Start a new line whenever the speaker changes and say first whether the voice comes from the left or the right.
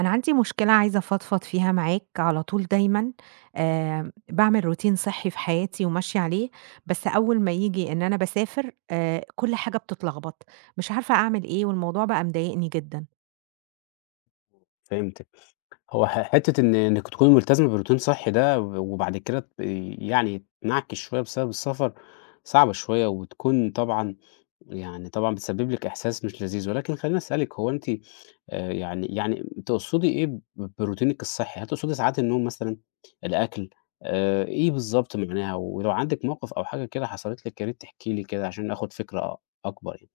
right: أنا عندي مشكلة عايزة أفضفض فيها معاك على طول دايمًا، باعمل روتين صحّي في حياتي وماشية عليه، بس أول ما ييجي إن أنا باسافر كل حاجة بتتلخبط، مش عارفة أعمل إيه والموضوع بقى مضايقني جدًا.
left: فهمتِك. هو حتّة إن إنِّك تكوني ملتزمة بروتين صحّي ده وبعد كده يعني تنعكِس شوية بسبب السفر، صعبة شوية وتكون طبعًا يعني طبعًا بتسبب لِك إحساس مش لذيذ، ولكن خلّيني أسألِك هو أنتِ يعني تقصدي إيه بروتينِك الصحّي؟ هل تقصدي ساعات النوم مثلًا، الأكل، إيه بالضبط معناها؟ ولو عندِك موقِف أو حاجة كده حصلت لِك يا ريت تحكي لي كده عشان آخُد فكرة أكبر يعني.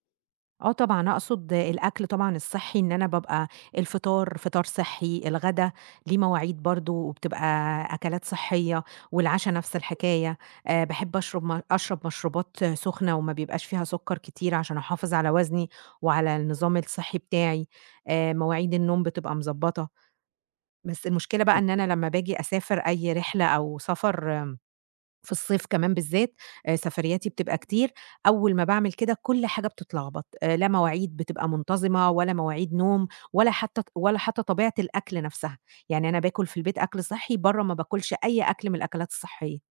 right: آه طبعًا، أقصد الأكل طبعًا الصحّي، إن أنا بابقى الفطار فطار صحّي، الغدا ليه مواعيد برضه وبتبقى أكلات صحّية، والعشا نفس الحكاية. باحب أشرب م أشرب مشروبات سُخنة وما بيبقاش فيها سُكّر كتير عشان أحافظ على وزني وعلى النظام الصحّي بتاعي. مواعيد النوم بتبقى مضبّطة، بس المشكلة بقى إن أنا لمّا باجي أسافر أي رحلة أو سفر في الصيف كمان بالذات سفرياتي بتبقى كتير، أول ما باعمل كده كل حاجة بتتلخبط، لا مواعيد بتبقى منتظمة ولا مواعيد نوم ولا حتى طبيعة الأكل نفسها، يعني أنا باكل في البيت أكل صحّي، برّه ما باكلش أي أكل من الأكلات الصحية.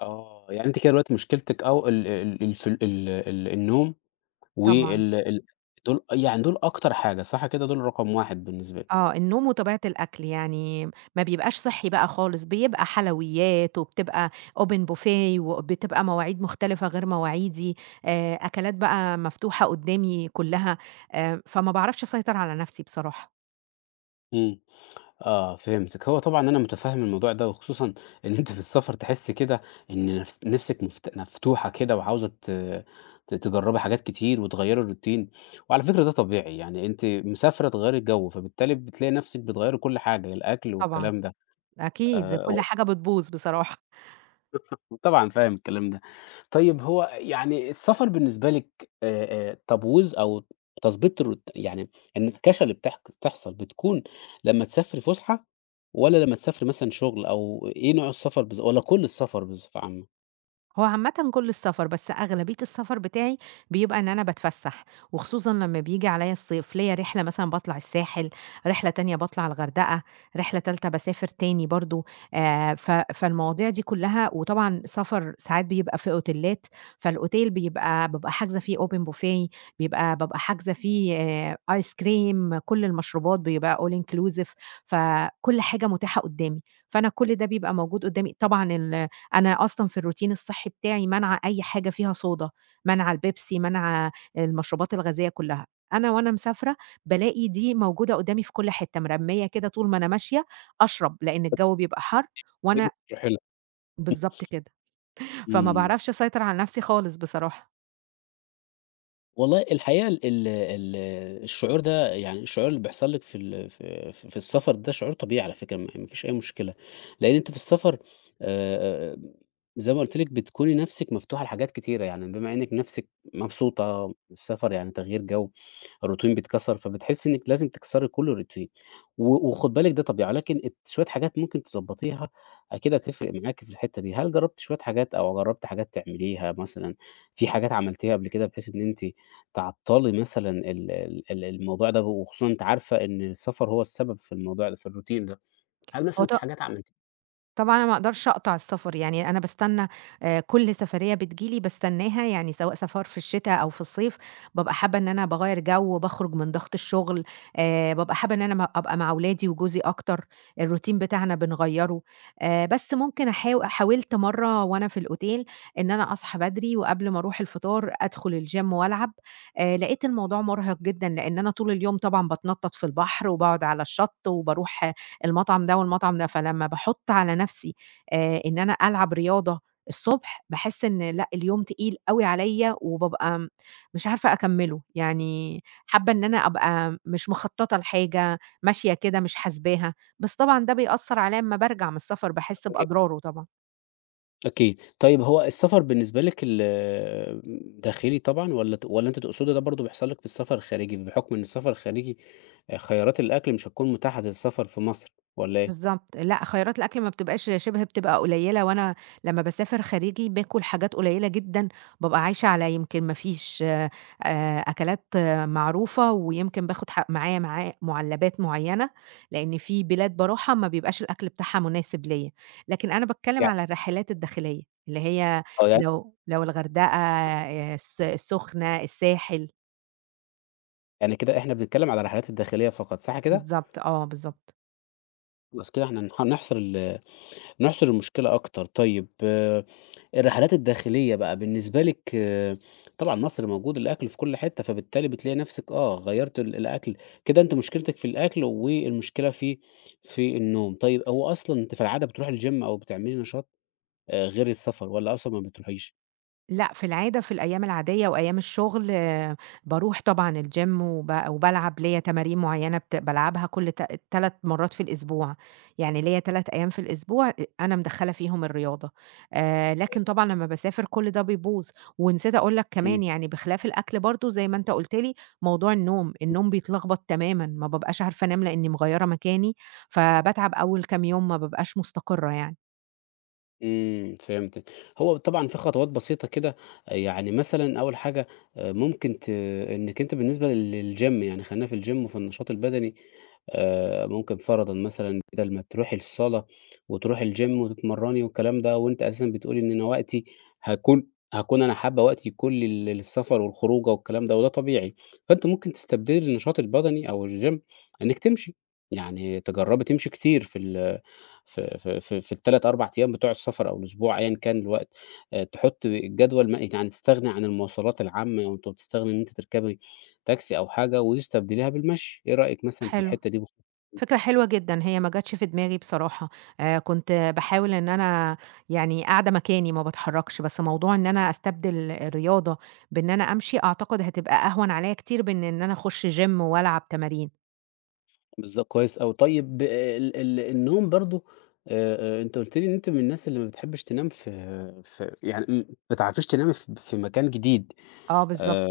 left: آه. يعني أنتِ كده دلوقتي مشكلتِك أو ال النوم
right: طبعًا،
left: وال ال دول يعني دول أكتر حاجة، صح كده؟ دول رقم 1 بالنسبة لي.
right: آه، النوم وطبيعة الأكل، يعني ما بيبقاش صحّي بقى خالص، بيبقى حلويات وبتبقى open buffet وبتبقى مواعيد مختلفة غير مواعيدي، أكلات بقى مفتوحة قدّامي كلّها، فما باعرفش أسيطر على نفسي بصراحة.
left: إمم. آه، فهمتِك. هو طبعًا أنا مُتفهِّم الموضوع ده، وخصوصًا إن أنتِ في السفر تحسّي كده إن نِفسِك مفتوحة كده وعاوزة ت ت تجرّبي حاجات كتير وتغيّري الروتين، وعلى فكرة ده طبيعي، يعني أنتِ مسافرة تغيّري الجو، فبالتالي بتلاقي نَفْسِك بتغيّري كل حاجة، الأكل
right: طبعًا،
left: والكلام ده.
right: أكيد
left: آآ
right: كل حاجة بتبوظ بصراحة.
left: طبعًا فاهم الكلام ده. طيب هو يعني السفر بالنسبة لِك تبويظ أو تضبيط الروت يعني، النكاشة اللي بتحصل بتكون لمّا تسافري فُسحة والّا لمّا تسافري مثلًا شغل أو إيه نوع السفر والّا كل السفر بصفة عامة؟
right: هو عامةً كل السفر، بس أغلبية السفر بتاعي بيبقى إن أنا باتفسّح، وخصوصًا لمّا بييجي عليَّ الصيف، ليّا رحلة مثلًا باطلع الساحل، رحلة تانية باطلع الغردقة، رحلة تالتة باسافر تاني برضه، ف فالمواضيع دي كلّها وطبعًا سفر ساعات بيبقى في أوتيلات، فالأوتيل بابقى حاجزة فيه open buffet، بابقى حاجزة فيه ice cream، كل المشروبات بيبقى all inclusive، فكل حاجة متاحة قدّامي، فأنا كل ده بيبقى موجود قدّامي. طبعًا أنا أصلًا في الروتين الصحّي بتاعي مانعة أي حاجة فيها صودا، مانعة البيبسي، مانعة المشروبات الغازية كلّها. أنا وأنا مسافرة بالاقي دي موجودة قدّامي في كل حتّة، مرميّة كده طول ما أنا ماشية أشرب، لإن الجو بيبقى حَر وأنا
left: حلو.
right: بالضبط كده، فما
left: إمم.
right: باعرفش أسيطر على نَفْسي خالص بصراحة.
left: والله الحقيقة ال ال ال الشعور ده يعني الشعور اللي بيحصل لِك في ال في في في السفر ده شعور طبيعي على فكرة، ما فيش أي مشكلة، لأن أنتِ في السفر آآ، زي ما قُلت لِك بتكوني نَفْسِك مفتوحة لحاجات كتيرة، يعني بما إنِّك نَفْسِك مبسوطة، السفر يعني تغيير جو. الروتين بيتكسر، فبتحسّي إنِّك لازم تكسري كل روتين، وخُد بالِك ده طبيعي، ولكن شوية حاجات ممكن تضبّطيها أكيد هتفرق معاكِ في الحتّة دي. هل جرّبتِ شوية حاجات أو جرّبتِ حاجات تعمليها مثلًا، في حاجات عملتيها قبل كده بحيث إن أنتِ تعطّلي مثلًا ال ال ال الموضوع ده، وخصوصًا أنتِ عارفة إن السفر هو السبب في الموضوع ده، في الروتين ده، هل
right: هو
left: مثلًا
right: ط
left: في حاجات عملتيها
right: طبعًا أنا ما أقدرش أقطع السفر، يعني أنا باستنى، كل سفرية بتيجي لي باستناها، يعني سواء سفر في الشتا أو في الصيف، بابقى حابة إن أنا باغيّر جو، باخرج من ضغط الشغل، بابقى حابة إن أنا أبقى مع ولادي وجوزي أكتر، الroutine بتاعنا بنغيّره. بس ممكن حاولت مرّة وأنا في الأوتيل إن أنا أصحى بدري وقبل ما أروح الفطار أدخل الgym وألعب، لقيت الموضوع مُرهق جدًا، لإن أنا طول اليوم طبعًا باتنطط في البحر وباقعد على الشط وباروح المطعم ده والمطعم ده، فلمّا باحُط على نَفْسي إن أنا ألعب رياضة الصبح، باحس إن لأ، اليوم تقيل أوي عليّا وبابقى مش عارفة أكمّله، يعني حابّة إن أنا أبقى مش مخطّطة لحاجة، ماشية كده مش حاسباها، بس طبعًا ده بيأثّر عليّا أمّا بارجع من السفر، باحس بأضراره طبعًا.
left: أكيد. طيب هو السفر بالنسبة لِك ال داخلي طبعًا والّا أنتِ تقصدي ده برضه بيحصل لِك في السفر الخارجي، بحكم إن السفر الخارجي خيارات الأكل مش هتكون متاحة زي السفر في مصر والّا إيه؟
right: بالضبط، لأ خيارات الأكل ما بتبقاش شبه، بتبقى قليّلة، وأنا لمّا باسافر خارجي باكل حاجات قليّلة جدًا، بابقى عايشة على، يمكن ما فيش أكلات آه معروفة، ويمكن باخد ح معايا معاه مُعلبات معيّنة، لإن في بلاد باروحها ما بيبقاش الأكل بتاعها مناسب ليّا، لكن أنا باتكلّم
left: يع
right: على الرحلات الداخلية، اللي هي
left: آه، يعني
right: لو الغردقة، آه، السخنة، الساحل،
left: يعني كده إحنا بنتكلم على الرحلات الداخلية فقط صح كده؟
right: بالضبط، آه بالضبط.
left: خلاص كده إحنا نحصر ال نحصر المشكلة أكتر. طيب آه، الرحلات الداخلية بقى بالنسبة لِك آه، طبعًا مصر موجود الأكل في كل حتة، فبالتالي بتلاقي نفسِك آه، غيّرتِ الأكل، كده أنتِ مشكلتِك في الأكل والمشكلة في في النوم. طيب هو أصلًا أنتِ في العادة بتروحي الgym أو بتعملي نشاط غير السفر والّا أصلًا ما بتروحيش؟
right: لأ، في العادة في الأيام العادية وأيام الشغل باروح طبعًا الgym، وبالعب ليّا تمارين معيّنة بالعبها كل 3 مرات في الأسبوع، يعني ليّا 3 أيام في الأسبوع أنا مدخّلة فيهم الرياضة،
left: بس.
right: لكن طبعًا لمّا باسافر كل ده بيبوظ. ونسيت أقول لك
left: إمم،
right: كمان، يعني بخلاف الأكل برضه زي ما أنت قُلت لي، موضوع النوم،
left: إمم،
right: النوم بيتلخبط تمامًا، ما بابقاش عارفة أنام لإنّي مغيّرة مكاني، فباتعب أول كام يوم ما بابقاش مستقرة يعني.
left: إمم، فهمتِك. هو طبعًا في خطوات بسيطة كده آه، يعني مثلًا أول حاجة ممكن ت إنِّك أنتِ بالنسبة للgym يعني خلّينا في الgym وفي النشاط البدني ممكن فرضًا مثلًا بدل ما تروحي الصالة وتروحي الgym وتتمرّني والكلام ده، وأنتِ أساسًا بتقولي إن أنا وقتي هاكون هاكون أنا حابّة وقتي يكون للسفر والخروجة والكلام ده وده طبيعي، فأنتِ ممكن تستبدلي النشاط البدني أو الgym إنِّك تمشي، يعني تجرّبي تمشي كتير في ال في في في في ال3، 4 أيام بتوع السفر أو الأسبوع أيًا كان الوقت، تحُطّي الجدول ما يعني تستغني عن المواصلات العامة أو أنتِ بتستغني إن أنتِ تركبي تاكسي أو حاجة وتستبدليها بالمشي، إيه رأيِك مثلًا في
right: حلو،
left: الحتّة دي
right: فكرة حلوة جدًا، هي ما جاتش في دماغي بصراحة، كنت باحاول إن أنا يعني قاعدة مكاني ما باتحركش، بس موضوع إن أنا أستبدل الرياضة بإن أنا أمشي، أعتقد هتبقى أهون عليَّ كتير من إن أنا أخش gym وألعب تمارين.
left: بالضبط، كويس أوي. طيب ب- ال ال النوم برضه أنت قُلت لي إن أنت من الناس اللي ما بتحبش تنام في في يعني ما تعرفيش تنامي في في مكان جديد
right: آه بالضبط.
left: آآ،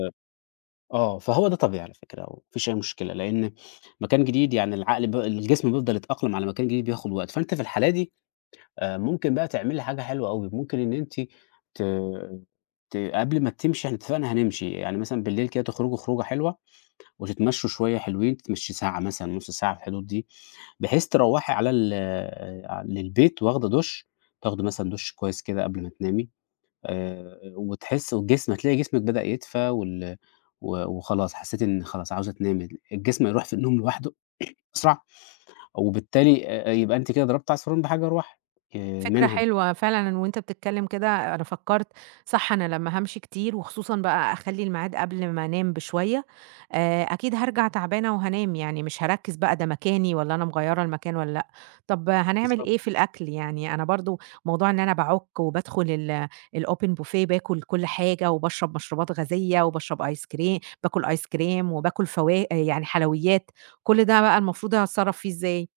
left: آه، فهو ده طبيعي على فكرة وما فيش أي مشكلة، لإن مكان جديد يعني العقل ب الجسم بيفضل يتأقلم على مكان جديد بياخد وقت، فأنتِ في الحالة دي ممكن بقى تعملي حاجة حلوة أوي، ممكن إن أنتِ ت ت قبل ما تمشي إحنا اتفقنا هنمشي، يعني مثلًا بالليل كده تخرجوا خروجة حلوة وتتمشوا شوية حلوين، تتمشي ساعة مثلًا، نُص ساعة في الحدود دي، بحيث تروّحي على ال للبيت واخدة دُش، تاخدي مثلًا دُش كويس كده قبل ما تنامي، وتحسّي هتلاقي جسمِك بدأ يدفى و وخلاص حسّيتِ إن خلاص عاوزة تنامي، الجسم هيروح في النوم لوحده أسرع، وبالتالي يبقى أنتِ كده ضربتِ عصفورين بحجر واحد،
right: فكرة
left: منها
right: حلوة فعلًا، وأنت بتتكلم كده أنا فكرت صح، أنا لمّا هامشي كتير وخصوصًا بقى أخلّي الميعاد قبل ما أنام بشوية، أكيد هارجع تعبانة وهانام، يعني مش هاركّز بقى ده مكاني والّا أنا مغيّرة المكان والّا لأ. طب هنعمل
left: بالضبط.
right: إيه في الأكل؟ يعني أنا برضه موضوع إن أنا باعُك وبادخل ال الopen buffet، باكل كل حاجة وباشرب مشروبات غازية وباشرب آيس كري باكل آيس كريم وباكل يعني حلويات، كل ده بقى المفروض أتصرّف فيه إزاي؟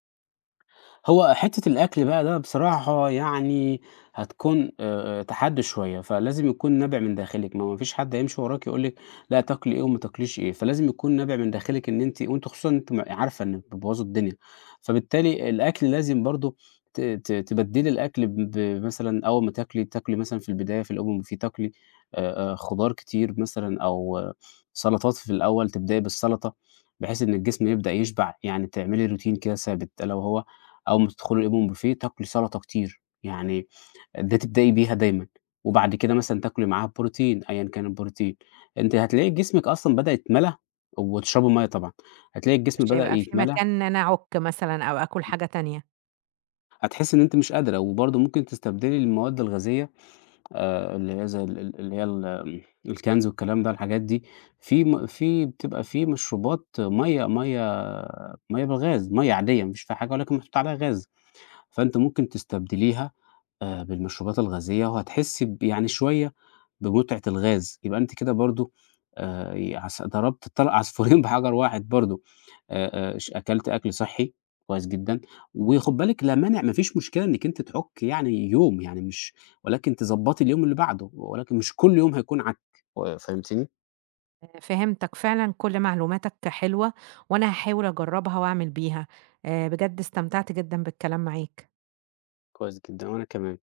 left: هو حتّة الأكل بقى ده بصراحة يعني هتكون تحدّي شوية، فلازم يكون نابع من داخلِك، ما هو ما فيش حد هيمشي وراكِ يقول لِك لأ تاكلي إيه وما تاكليش إيه، فلازم يكون نابع من داخلِك إن أنتِ وأنتِ خصوصًا أنتِ عارفة إنِّك بتبوظي الدنيا، فبالتالي الأكل لازم برضه ت ت تبدّلي الأكل بمثلًا أول ما تاكلي، تاكلي مثلًا في البداية في الأول تاكلي خضار كتير مثلًا أو آه، سلطات في الأول، تبدئي بالسلطة بحيث إن الجسم يبدأ يشبع، يعني تعملي روتين كده ثابت، ألا وهو أول ما تدخلي لقيهم بوفيه تاكلي سلطة كتير، يعني ده تبدئي بيها دايمًا، وبعد كده مثلًا تاكلي معاها بروتين أيًا كان البروتين، أنتِ هتلاقي جسمِك أصلًا بدأ يتملى وتشربي مَيّة طبعًا، هتلاقي الجسم
right: مش
left: بدأ
right: هيبقى في
left: يتملى،
right: مكان إن أنا أعُك مثلًا أو آكُل حاجة تانية.
left: هتحسي إن أنتِ مش قادرة، وبرضه ممكن تستبدلي المواد الغازية اللي هي زي ال ال اللي هي ال الكنز والكلام ده الحاجات دي، في م في بتبقى في مشروبات مَيّة بالغاز، مَيّة عادية ما فيش فيها حاجة ولكن محطوط عليها غاز. فأنتِ ممكن تستبدليها بالمشروبات الغازية وهتحسّي يعني شوية بمتعة الغاز، يبقى أنتِ كده برضه ي عص ضربتِ عصفورين بحجر واحد برضه، ش أكلتِ أكل صحّي كويس جدًا، وخُدي بالِك لا مانع ما فيش مشكلة إنِّك أنتِ تعُكّي يعني يوم، يعني مش ولكن تضبّطي اليوم اللي بعده، ولكن مش كل يوم هيكون عَك فهمتيني؟
right: فهمتك، فعلًا كل معلوماتك حلوة وأنا هاحاول أجرّبها وأعمل بيها. بجد استمتعت جدًا بالكلام معاك.
left: كويس جدًا وأنا كمان.